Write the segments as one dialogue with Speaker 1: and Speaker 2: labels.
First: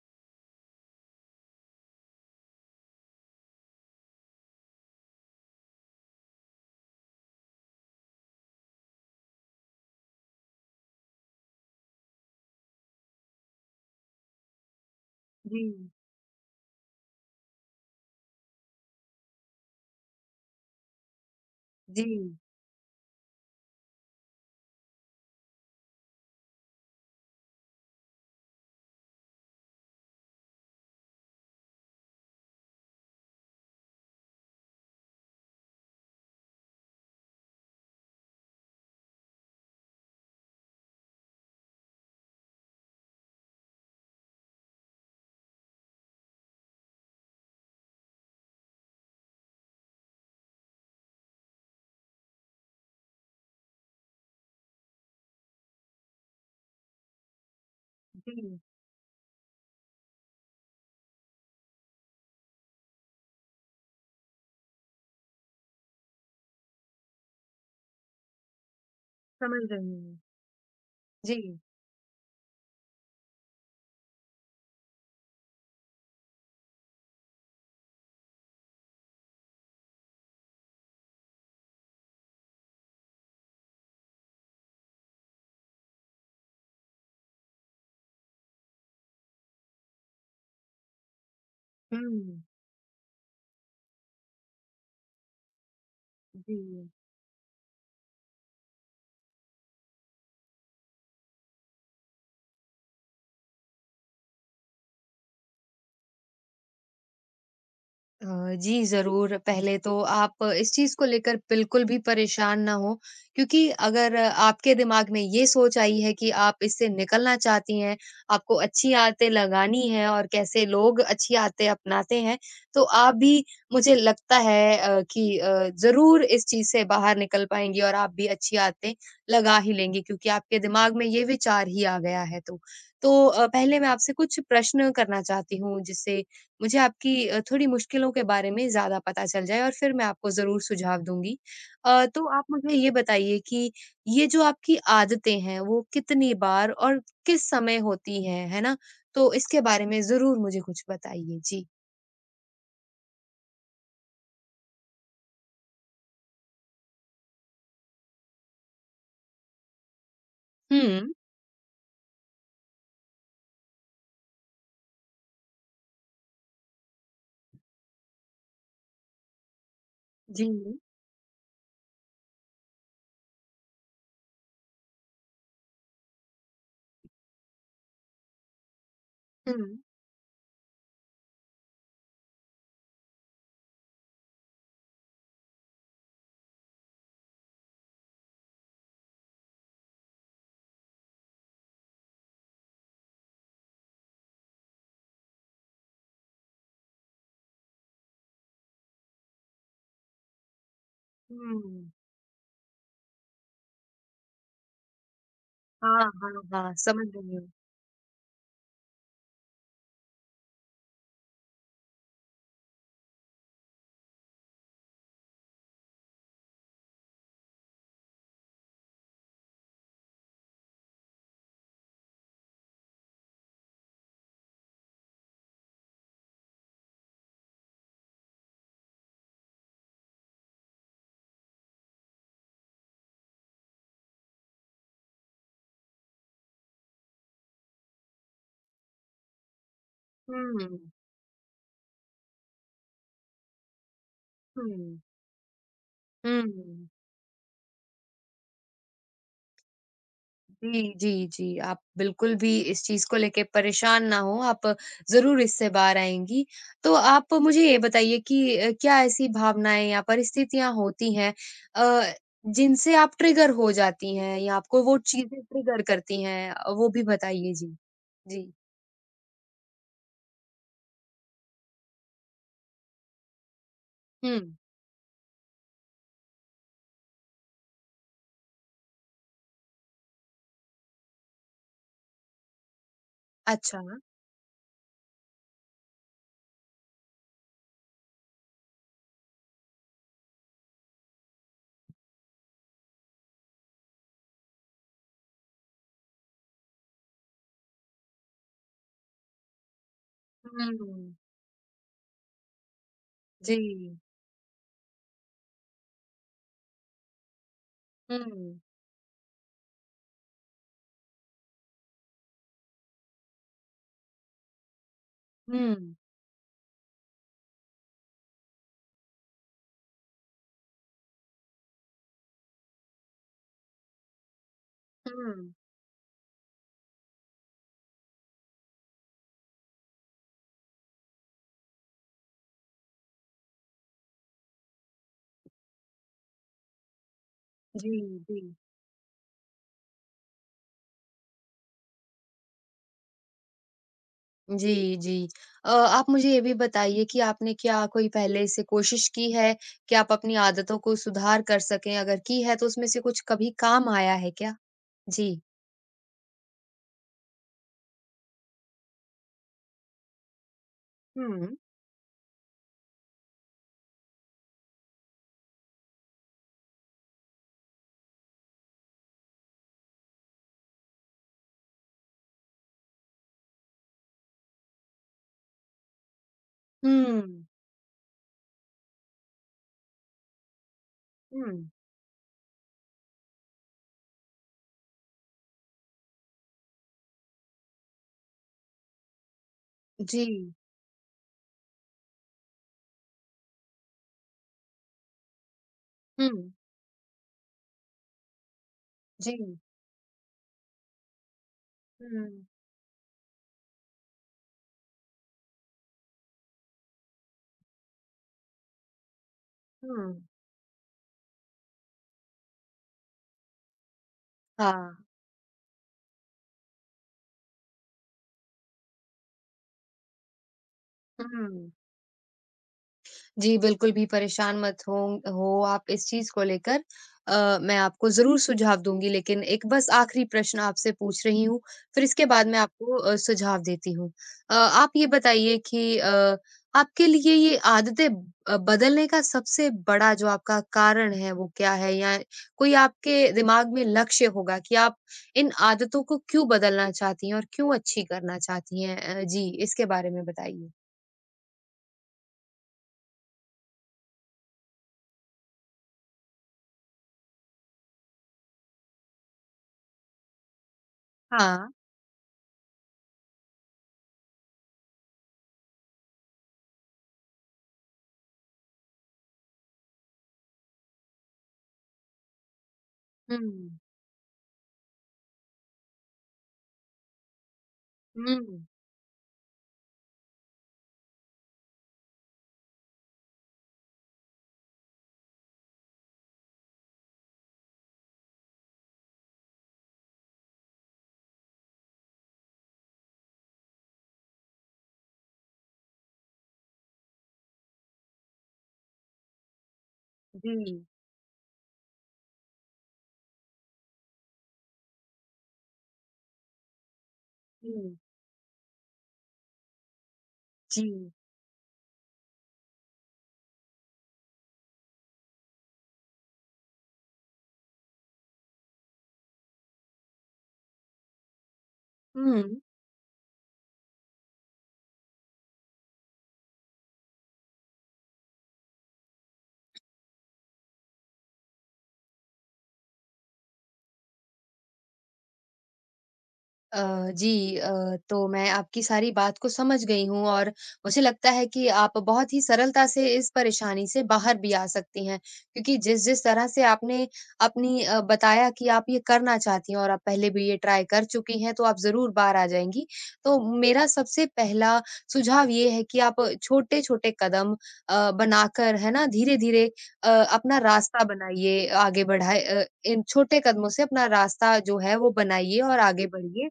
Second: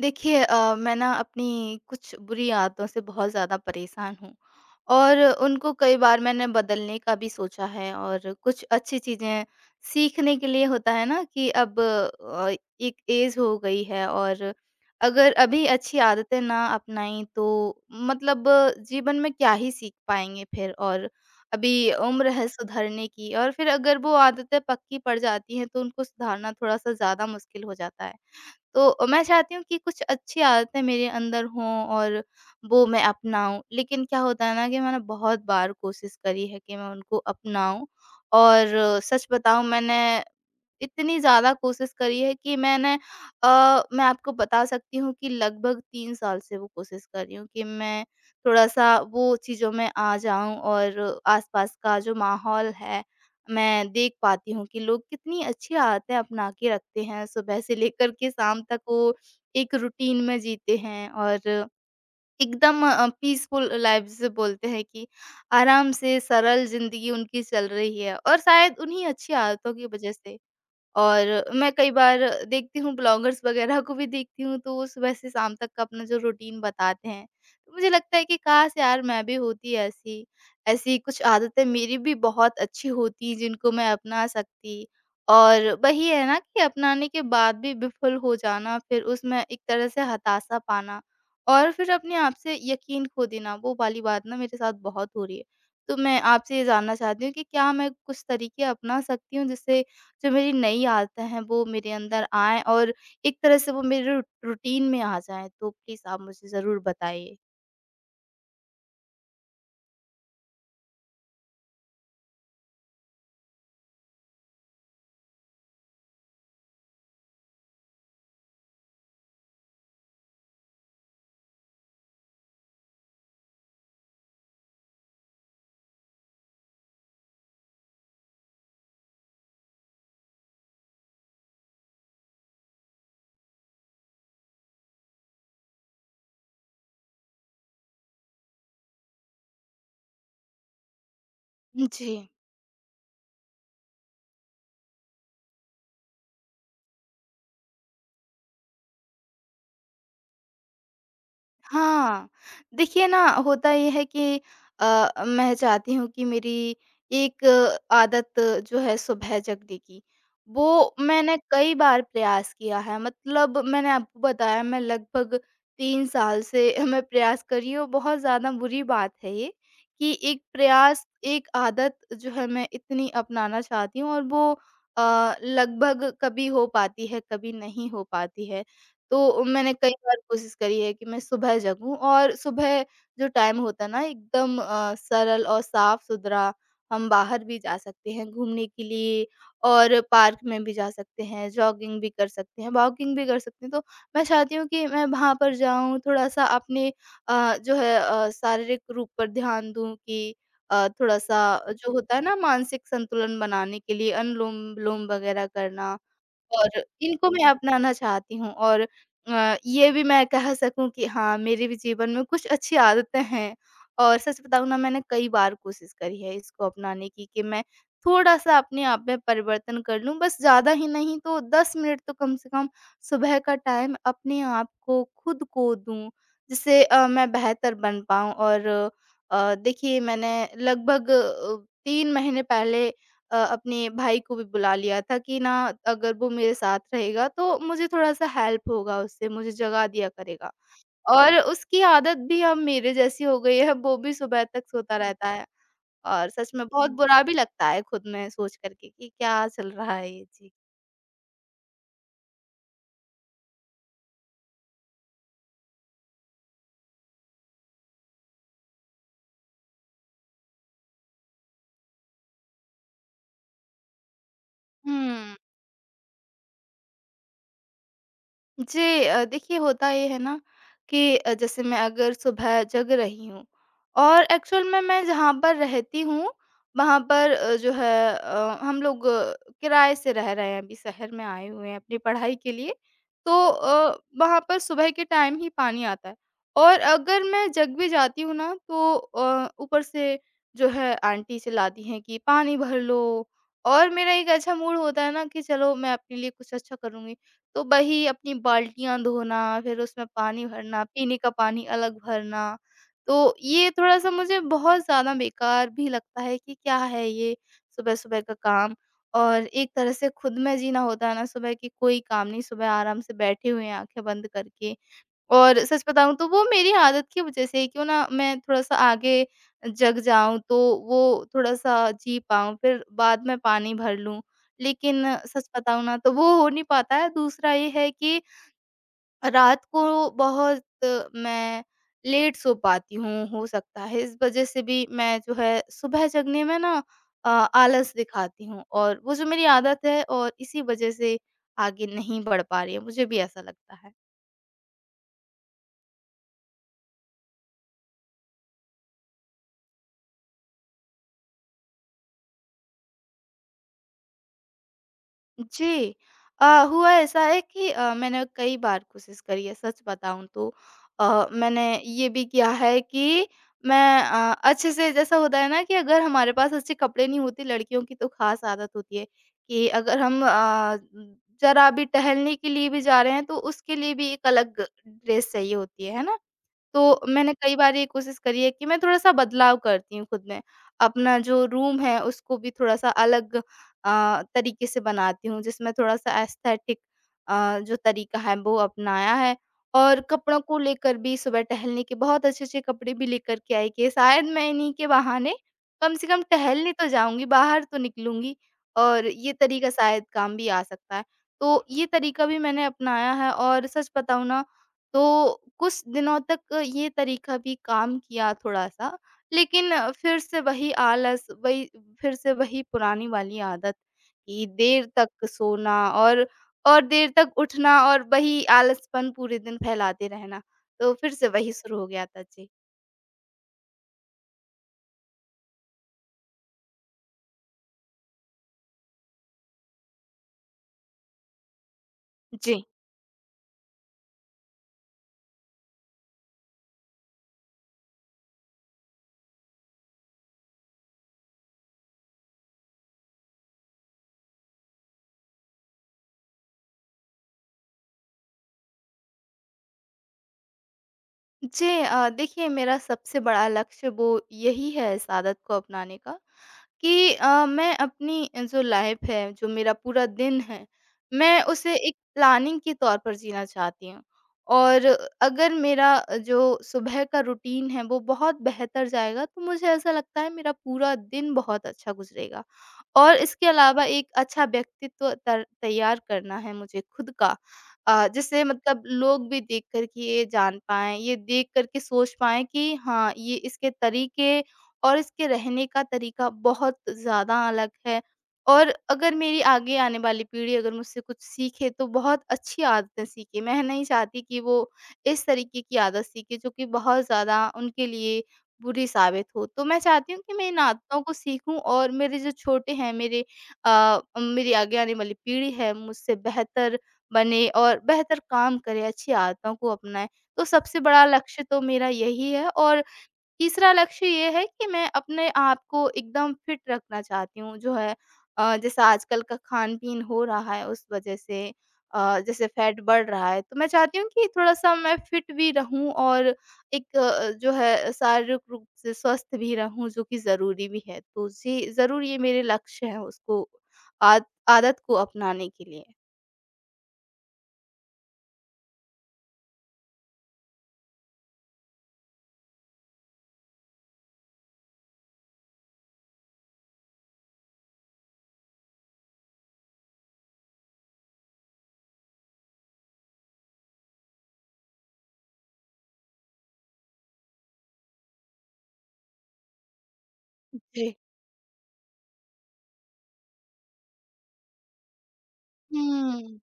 Speaker 1: देखिए मैं ना अपनी कुछ बुरी आदतों से बहुत ज़्यादा परेशान हूँ। और उनको कई बार मैंने बदलने का भी सोचा है। और कुछ अच्छी चीज़ें सीखने के लिए होता है ना कि अब एक एज हो गई है। और अगर अभी
Speaker 2: जी,
Speaker 1: अच्छी आदतें ना अपनाई तो मतलब जीवन में क्या ही सीख पाएंगे फिर। और अभी
Speaker 2: जी,
Speaker 1: उम्र है सुधरने की और फिर अगर वो आदतें पक्की पड़ जाती हैं तो उनको सुधारना थोड़ा सा ज़्यादा मुश्किल हो जाता है। तो मैं चाहती हूँ कि कुछ अच्छी आदतें मेरे अंदर हों और वो मैं अपनाऊँ। लेकिन क्या होता है ना कि मैंने बहुत बार कोशिश करी है कि मैं उनको अपनाऊँ। और सच बताऊँ, मैंने इतनी ज़्यादा कोशिश करी है कि मैंने अ, मैं आपको बता सकती हूँ कि लगभग 3 साल से वो कोशिश कर रही हूँ कि मैं थोड़ा-सा वो चीज़ों में आ जाऊँ। और आस-पास का जो माहौल है, मैं देख पाती हूँ कि लोग कितनी अच्छी आदतें अपना के रखते हैं। सुबह से लेकर के
Speaker 2: जी,
Speaker 1: शाम तक वो एक रूटीन में जीते हैं और एकदम पीसफुल लाइफ जिसे बोलते हैं, कि आराम से सरल ज़िंदगी उनकी चल रही है और शायद उन्हीं अच्छी
Speaker 2: समझ
Speaker 1: आदतों की
Speaker 2: रही
Speaker 1: वजह
Speaker 2: हूँ।
Speaker 1: से। और
Speaker 2: जी,
Speaker 1: मैं कई बार देखती हूँ, ब्लॉगर्स वगैरह को भी देखती हूँ, तो वो सुबह से शाम तक का अपना जो रूटीन बताते हैं, तो मुझे लगता है कि काश यार मैं भी होती ऐसी, ऐसी कुछ आदतें मेरी भी बहुत अच्छी होती जिनको मैं अपना सकती। और वही है ना कि अपनाने के बाद भी विफल हो जाना, फिर उसमें एक तरह से हताशा पाना और फिर अपने आप
Speaker 2: हुँ,
Speaker 1: से यकीन खो देना, वो वाली बात ना मेरे साथ बहुत हो रही है। तो मैं आपसे ये
Speaker 2: जी।
Speaker 1: जानना चाहती हूँ कि क्या मैं कुछ तरीके अपना सकती हूँ जिससे जो मेरी नई आदतें हैं वो मेरे अंदर आएँ और एक तरह से वो मेरे रू रूटीन में आ जाएँ। तो प्लीज़ आप मुझे ज़रूर बताइए।
Speaker 2: अ, जी, ज़रूर। पहले तो आप इस चीज़ को लेकर बिल्कुल भी परेशान ना हों, क्योंकि अगर आपके दिमाग में ये सोच आई है कि आप इससे निकलना चाहती हैं, आपको अच्छी आदतें लगानी हैं और कैसे लोग अच्छी आदतें अपनाते हैं, तो आप भी मुझे लगता है कि ज़रूर इस चीज़ से बाहर निकल पाएँगी और आप भी अच्छी आदतें लगा ही लेंगी क्योंकि आपके दिमाग में ये विचार ही आ गया है तो। तो पहले मैं आपसे कुछ प्रश्न करना चाहती हूँ जिससे मुझे आपकी थोड़ी मुश्किलों के बारे में ज़्यादा पता चल जाए और फिर मैं आपको ज़रूर सुझाव दूँगी।
Speaker 1: जी।
Speaker 2: तो आप मुझे ये बताइए कि ये जो आपकी आदतें हैं वो कितनी बार और किस समय होती हैं, है ना? तो इसके बारे में ज़रूर मुझे कुछ बताइए। जी।
Speaker 1: हाँ, देखिए ना, होता ये है कि मैं चाहती हूँ कि मेरी एक आदत जो है सुबह जगने की,
Speaker 2: हुँ।
Speaker 1: वो मैंने कई बार प्रयास किया है। मतलब मैंने आपको बताया, मैं लगभग 3 साल से मैं प्रयास कर रही हूँ। बहुत ज़्यादा बुरी बात है ये कि एक
Speaker 2: जी।
Speaker 1: प्रयास, एक आदत जो है मैं इतनी अपनाना चाहती हूँ और वो लगभग कभी हो पाती है, कभी नहीं हो पाती है। तो
Speaker 2: हुँ,
Speaker 1: मैंने कई बार कोशिश करी है कि मैं सुबह जगूँ। और सुबह जो टाइम होता है ना, एकदम सरल और साफ-सुथरा, हम बाहर भी जा सकते हैं घूमने के लिए और पार्क में भी जा सकते हैं, जॉगिंग भी कर सकते हैं, वॉकिंग भी कर सकते हैं। तो मैं चाहती हूँ कि मैं वहाँ पर जाऊँ, थोड़ा-सा अपने जो है शारीरिक रूप पर ध्यान दूँ कि थोड़ा-सा
Speaker 2: हुँ।
Speaker 1: जो होता है ना मानसिक संतुलन बनाने के लिए अनुलोम-विलोम वगैरह करना,
Speaker 2: हाँ, हाँ,
Speaker 1: और
Speaker 2: हाँ, समझ
Speaker 1: इनको
Speaker 2: रही
Speaker 1: मैं
Speaker 2: हूँ।
Speaker 1: अपनाना चाहती हूँ। और ये भी मैं कह सकूँ कि हाँ, मेरे भी जीवन में कुछ अच्छी आदतें हैं। और सच बताऊँ ना, मैंने कई बार कोशिश करी है इसको अपनाने की कि मैं थोड़ा-सा अपने आप में परिवर्तन कर लूँ। बस ज़्यादा ही नहीं तो 10 मिनट तो कम से कम सुबह का टाइम अपने आप को, खुद को दूँ, जिससे मैं बेहतर बन पाऊँ। और देखिए, मैंने लगभग 3 महीने पहले अपने भाई को भी बुला लिया था कि ना, अगर वो मेरे साथ रहेगा तो मुझे थोड़ा-सा हेल्प होगा उससे, मुझे जगा दिया करेगा।
Speaker 2: हुँ,
Speaker 1: और उसकी आदत भी अब मेरे जैसी हो गई है, वो भी सुबह तक सोता
Speaker 2: हुँ,
Speaker 1: रहता है और सच में
Speaker 2: हुँ।
Speaker 1: बहुत बुरा भी लगता है खुद में सोच कर के कि क्या चल रहा है ये? जी।
Speaker 2: जी, जी, जी। आप बिल्कुल भी इस चीज़ को लेके परेशान ना हों, आप ज़रूर इससे बाहर आएँगी। तो आप मुझे ये बताइए कि क्या ऐसी भावनाएँ या परिस्थितियाँ होती हैं अ, जिनसे आप ट्रिगर हो जाती हैं या आपको वो
Speaker 1: हुँ।
Speaker 2: चीज़ें ट्रिगर करती हैं? वो भी बताइए। जी, जी।
Speaker 1: जी, देखिए, होता ये है ना कि जैसे मैं अगर सुबह जग रही हूँ और
Speaker 2: हुँ,
Speaker 1: एक्चुअल में मैं जहाँ पर रहती हूँ, वहाँ पर जो है हम लोग किराए से रह रहे हैं, अभी शहर में आए हुए हैं अपनी पढ़ाई के लिए। तो
Speaker 2: अच्छा।
Speaker 1: वहाँ पर सुबह के टाइम ही पानी आता है। और अगर मैं जग भी जाती हूँ ना तो ऊपर से जो है, आंटी चिल्लाती हैं कि पानी भर लो। और मेरा एक अच्छा मूड होता है ना कि चलो मैं अपने लिए कुछ अच्छा करूँगी, तो वही अपनी बाल्टियाँ धोना, फिर उसमें पानी भरना,
Speaker 2: हुँ,
Speaker 1: पीने का पानी अलग भरना। तो ये
Speaker 2: जी।
Speaker 1: थोड़ा-सा मुझे बहुत ज़्यादा बेकार भी लगता है कि क्या है ये सुबह-सुबह का
Speaker 2: हुँ,
Speaker 1: काम। और एक तरह से खुद में जीना होता है ना सुबह, कि कोई काम नहीं, सुबह आराम से बैठे हुए हैं आँखें बंद करके। और सच
Speaker 2: हुँ,
Speaker 1: बताऊँ तो वो मेरी आदत की वजह से है, क्यों ना मैं थोड़ा-सा आगे जग जाऊँ तो वो थोड़ा-सा जी पाऊँ, फिर बाद में पानी भर लूँ। लेकिन सच
Speaker 2: हुँ।
Speaker 1: बताऊँ ना, तो वो हो नहीं पाता है। दूसरा ये है कि रात को बहुत मैं लेट सो पाती हूँ, हो सकता है इस वजह से भी मैं जो है सुबह जगने में ना आलस
Speaker 2: जी, जी।
Speaker 1: दिखाती हूँ और वो जो मेरी आदत है, और इसी वजह से आगे नहीं बढ़ पा रही है, मुझे भी ऐसा लगता है।
Speaker 2: जी, जी। आप मुझे ये भी बताइए कि आपने क्या कोई पहले से कोशिश की है कि आप अपनी आदतों को सुधार कर सकें? अगर की है तो उसमें से कुछ कभी काम आया है क्या? जी।
Speaker 1: जी। हुआ ऐसा है कि मैंने कई बार कोशिश करी है सच बताऊँ तो।
Speaker 2: हुँ।
Speaker 1: मैंने ये भी किया है कि मैं अच्छे से, जैसा होता है ना कि अगर हमारे पास अच्छे कपड़े नहीं होते लड़कियों की तो ख़ास आदत होती है कि अगर हम ज़रा भी टहलने के लिए भी जा रहे हैं तो उसके लिए भी एक अलग ड्रेस चाहिए होती है ना? तो मैंने
Speaker 2: हुँ।
Speaker 1: कई बार ये कोशिश करी है कि मैं थोड़ा-सा बदलाव करती हूँ खुद में। अपना जो
Speaker 2: हुँ।
Speaker 1: रूम है उसको भी थोड़ा-सा अलग तरीके से बनाती हूँ जिसमें थोड़ा-सा एस्थेटिक जो तरीका है वो अपनाया है। और
Speaker 2: जी।
Speaker 1: कपड़ों को लेकर भी सुबह टहलने के बहुत अच्छे-अच्छे कपड़े भी लेकर के आई कि शायद मैं इन्हीं के बहाने कम से कम
Speaker 2: हुँ।
Speaker 1: टहलने तो जाऊँगी, बाहर तो निकलूँगी और ये
Speaker 2: जी।
Speaker 1: तरीका शायद काम भी आ सकता है। तो ये तरीका भी
Speaker 2: हुँ,
Speaker 1: मैंने अपनाया है और सच बताऊँ ना, तो कुछ दिनों तक ये तरीका भी काम किया थोड़ा-सा, लेकिन फिर
Speaker 2: हुँ।
Speaker 1: से वही आलस, वही फिर से वही पुरानी वाली आदत कि देर
Speaker 2: हाँ।
Speaker 1: तक सोना और और देर तक उठना और वही आलसपन पूरे दिन फैलाते रहना। तो फिर से वही
Speaker 2: हुँ।
Speaker 1: शुरू हो गया था। जी।
Speaker 2: जी, बिल्कुल भी परेशान मत हों हो आप इस चीज़ को लेकर। मैं आपको ज़रूर सुझाव दूँगी लेकिन एक बस आखिरी प्रश्न आपसे पूछ रही हूँ, फिर इसके बाद मैं
Speaker 1: जी।
Speaker 2: आपको सुझाव देती हूँ। आप ये बताइए कि आपके लिए ये आदतें बदलने का सबसे बड़ा जो आपका कारण है वो क्या है? या कोई आपके दिमाग में लक्ष्य होगा कि आप इन आदतों को क्यों बदलना चाहती हैं और क्यों अच्छी करना चाहती हैं? जी, इसके बारे में बताइए।
Speaker 1: जी देखिए, मेरा सबसे बड़ा लक्ष्य वो यही है इस आदत को अपनाने का, कि मैं अपनी जो लाइफ है, जो मेरा पूरा दिन है, मैं
Speaker 2: हाँ।
Speaker 1: उसे एक प्लानिंग के तौर पर जीना चाहती हूँ। और अगर मेरा जो सुबह का रूटीन है वो बहुत बेहतर जाएगा तो मुझे ऐसा लगता है मेरा पूरा दिन बहुत अच्छा गुज़रेगा। और इसके
Speaker 2: हाँ।
Speaker 1: अलावा एक अच्छा व्यक्तित्व तर तैयार करना है मुझे खुद का,
Speaker 2: हुँ,
Speaker 1: जिससे
Speaker 2: हुँ।
Speaker 1: मतलब लोग भी देख कर के ये जान पाएँ, ये देख कर के सोच पाएँ कि हाँ, ये इसके तरीके और इसके रहने का तरीका बहुत ज़्यादा अलग है। और अगर मेरी आगे आने वाली पीढ़ी अगर मुझसे कुछ सीखे तो बहुत अच्छी आदतें सीखे। मैं नहीं चाहती कि वो इस तरीके की आदत सीखे जो कि बहुत ज़्यादा उनके लिए बुरी साबित हो। तो मैं चाहती हूँ कि मैं इन
Speaker 2: जी,
Speaker 1: आदतों को सीखूँ और मेरे जो छोटे हैं, मेरे मेरी आगे आने वाली पीढ़ी है, मुझसे बेहतर बने और
Speaker 2: जी,
Speaker 1: बेहतर काम करें, अच्छी आदतों को अपनाएँ। तो सबसे बड़ा
Speaker 2: जी।
Speaker 1: लक्ष्य तो मेरा यही है। और तीसरा लक्ष्य ये है कि मैं अपने आप को एकदम फिट रखना चाहती हूँ, जो है जैसे आजकल का खान-पीन हो रहा है उस वज़ह से, जैसे
Speaker 2: हुँ।
Speaker 1: फैट बढ़ रहा है, तो मैं चाहती हूँ कि थोड़ा-सा मैं फिट भी रहूँ। और एक जो है शारीरिक रूप से स्वस्थ भी रहूँ, जो कि ज़रूरी भी है। तो जी, ज़रूर ये मेरे लक्ष्य हैं उसको आद आदत को अपनाने के लिए।
Speaker 2: अ, जी, तो मैं आपकी सारी बात को समझ गई हूँ और मुझे लगता है कि आप बहुत ही सरलता से इस परेशानी से बाहर भी आ सकती हैं क्योंकि जिस जिस तरह से आपने अपनी बताया कि आप ये करना चाहती हैं और आप पहले भी ये ट्राई कर चुकी हैं तो आप ज़रूर बाहर आ जाएंगी। तो मेरा सबसे पहला सुझाव ये है कि आप छोटे-छोटे कदम बनाकर है ना धीरे-धीरे अपना
Speaker 1: जी।
Speaker 2: रास्ता बनाइए, आगे बढ़ाए इन छोटे कदमों से अपना रास्ता जो है वो बनाइए और आगे
Speaker 1: हुँ।
Speaker 2: बढ़िए।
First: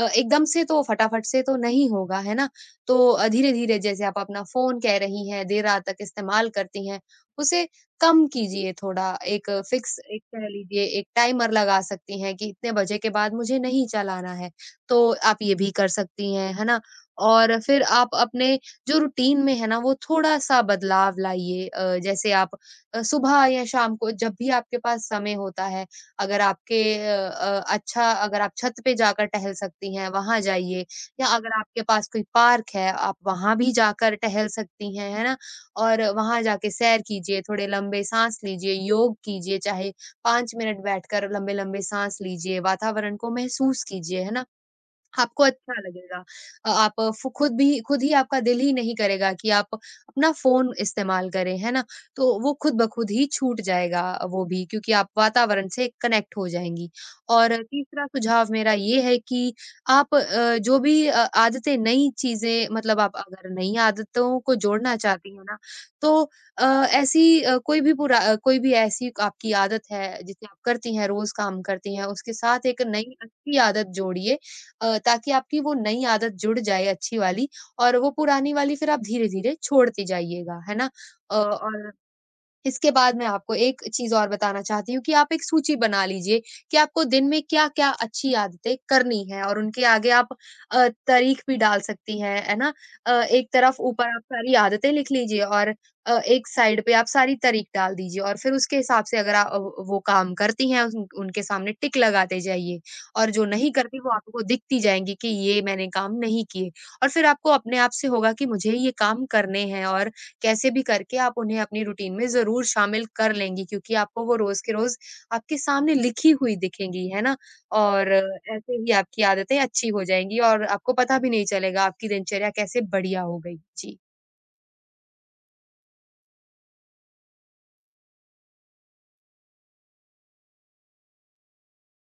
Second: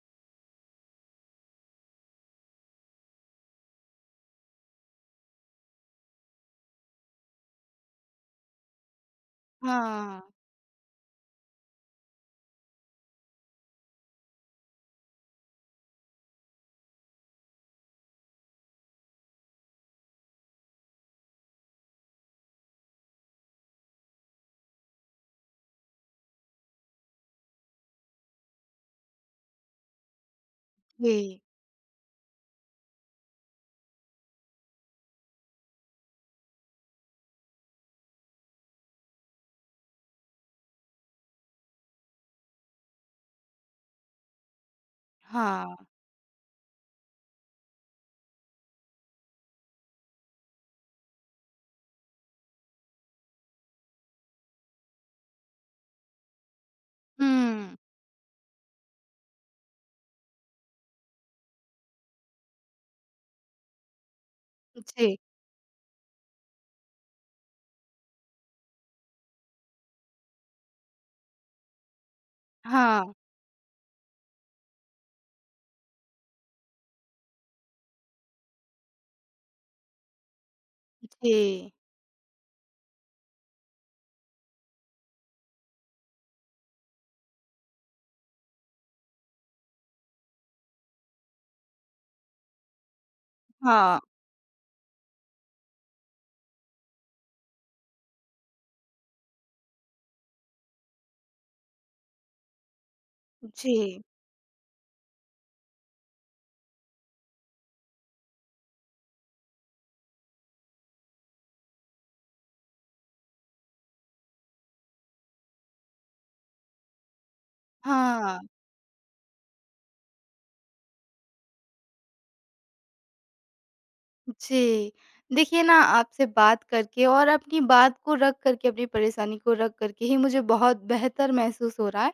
Speaker 2: एकदम से तो फटाफट से तो नहीं होगा, है ना? तो धीरे-धीरे जैसे आप अपना फ़ोन कह रही हैं, देर रात तक इस्तेमाल करती हैं, उसे कम कीजिए थोड़ा। एक फ़िक्स
Speaker 1: हाँ।
Speaker 2: एक कह लीजिए एक टाइमर लगा सकती हैं कि इतने बजे के बाद मुझे नहीं चलाना है, तो आप ये भी कर सकती हैं, है ना? और फिर आप अपने जो रूटीन में है ना, वो थोड़ा-सा बदलाव लाइए। जैसे आप सुबह या शाम को जब भी आपके पास समय होता है, अगर आपके अच्छा अगर आप छत पे जाकर टहल सकती हैं, वहाँ जाइए या
Speaker 1: जी।
Speaker 2: अगर आपके पास कोई पार्क है, आप वहाँ भी जाकर टहल सकती हैं, है ना? और वहाँ जाके सैर कीजिए, थोड़े लंबे साँस लीजिए, योग कीजिए, चाहे 5 मिनट बैठकर लंबे-लंबे साँस लीजिए, वातावरण को महसूस कीजिए, है ना? आपको अच्छा
Speaker 1: हाँ।
Speaker 2: लगेगा। आप फ़ु खुद भी खुद ही आपका दिल ही नहीं करेगा कि आप अपना फ़ोन इस्तेमाल करें, है ना? तो वो खुद ब खुद ही छूट जाएगा वो भी क्योंकि आप वातावरण से कनेक्ट हो जाएँगी। और
Speaker 1: हुँ।
Speaker 2: तीसरा सुझाव मेरा ये है कि आप जो भी आदतें नई चीज़ें मतलब आप अगर नई आदतों को जोड़ना
Speaker 1: जी।
Speaker 2: चाहती हैं ना, तो अ, ऐसी कोई भी ऐसी आपकी आदत है जिसे आप करती हैं, रोज़ काम करती हैं, उसके साथ एक
Speaker 1: हाँ।
Speaker 2: नई अच्छी आदत जोड़िए ताकि आपकी वो नई आदत जुड़ जाए अच्छी वाली और वो पुरानी वाली फिर आप धीरे-धीरे छोड़ते जाइएगा, है ना?
Speaker 1: जी।
Speaker 2: और इसके बाद मैं आपको एक चीज़ और बताना चाहती हूँ कि आप एक सूची बना लीजिए कि आपको दिन में क्या-क्या अच्छी आदतें करनी है और उनके आगे आप तारीख भी डाल सकती हैं, है ना? एक तरफ
Speaker 1: हाँ।
Speaker 2: ऊपर आप सारी आदतें लिख लीजिए और एक साइड पे आप सारी तारीख डाल दीजिए और फिर उसके हिसाब से अगर आ अ, व वो काम करती हैं उन उनके सामने टिक लगाते जाइए और जो नहीं करती
Speaker 1: जी।
Speaker 2: वो आपको दिखती जाएँगी कि ये मैंने काम नहीं किए और फिर आपको अपने आप से होगा कि मुझे ये काम करने हैं और कैसे भी करके आप उन्हें अपनी रूटीन में ज़रूर शामिल कर लेंगी क्योंकि आपको वो रोज़ के रोज़ आपके सामने लिखी हुई दिखेंगी, है ना? और
Speaker 1: हाँ।
Speaker 2: ऐसे ही आपकी आदतें अच्छी हो जाएँगी और आपको पता भी नहीं चलेगा आपकी दिनचर्या कैसे बढ़िया हो गई। जी।
Speaker 1: जी। देखिए ना, आपसे बात करके और अपनी बात को रख कर के, अपनी परेशानी को रख कर के ही मुझे बहुत बेहतर महसूस हो रहा है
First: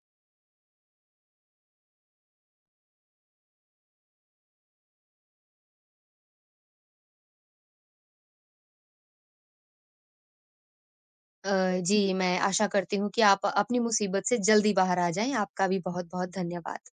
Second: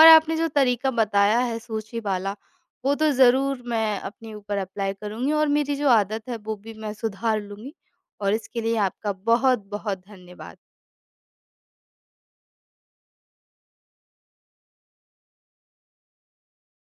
Speaker 1: और आपने जो तरीका बताया है सूची वाला, वो तो ज़रूर मैं अपने ऊपर अप्लाई करूँगी और मेरी जो आदत है, वो भी मैं सुधार लूँगी। और इसके लिए आपका बहुत-बहुत धन्यवाद।
Speaker 2: अ, जी, मैं आशा करती हूँ कि आप अपनी मुसीबत से जल्दी बाहर आ जाएँ। आपका भी बहुत-बहुत धन्यवाद।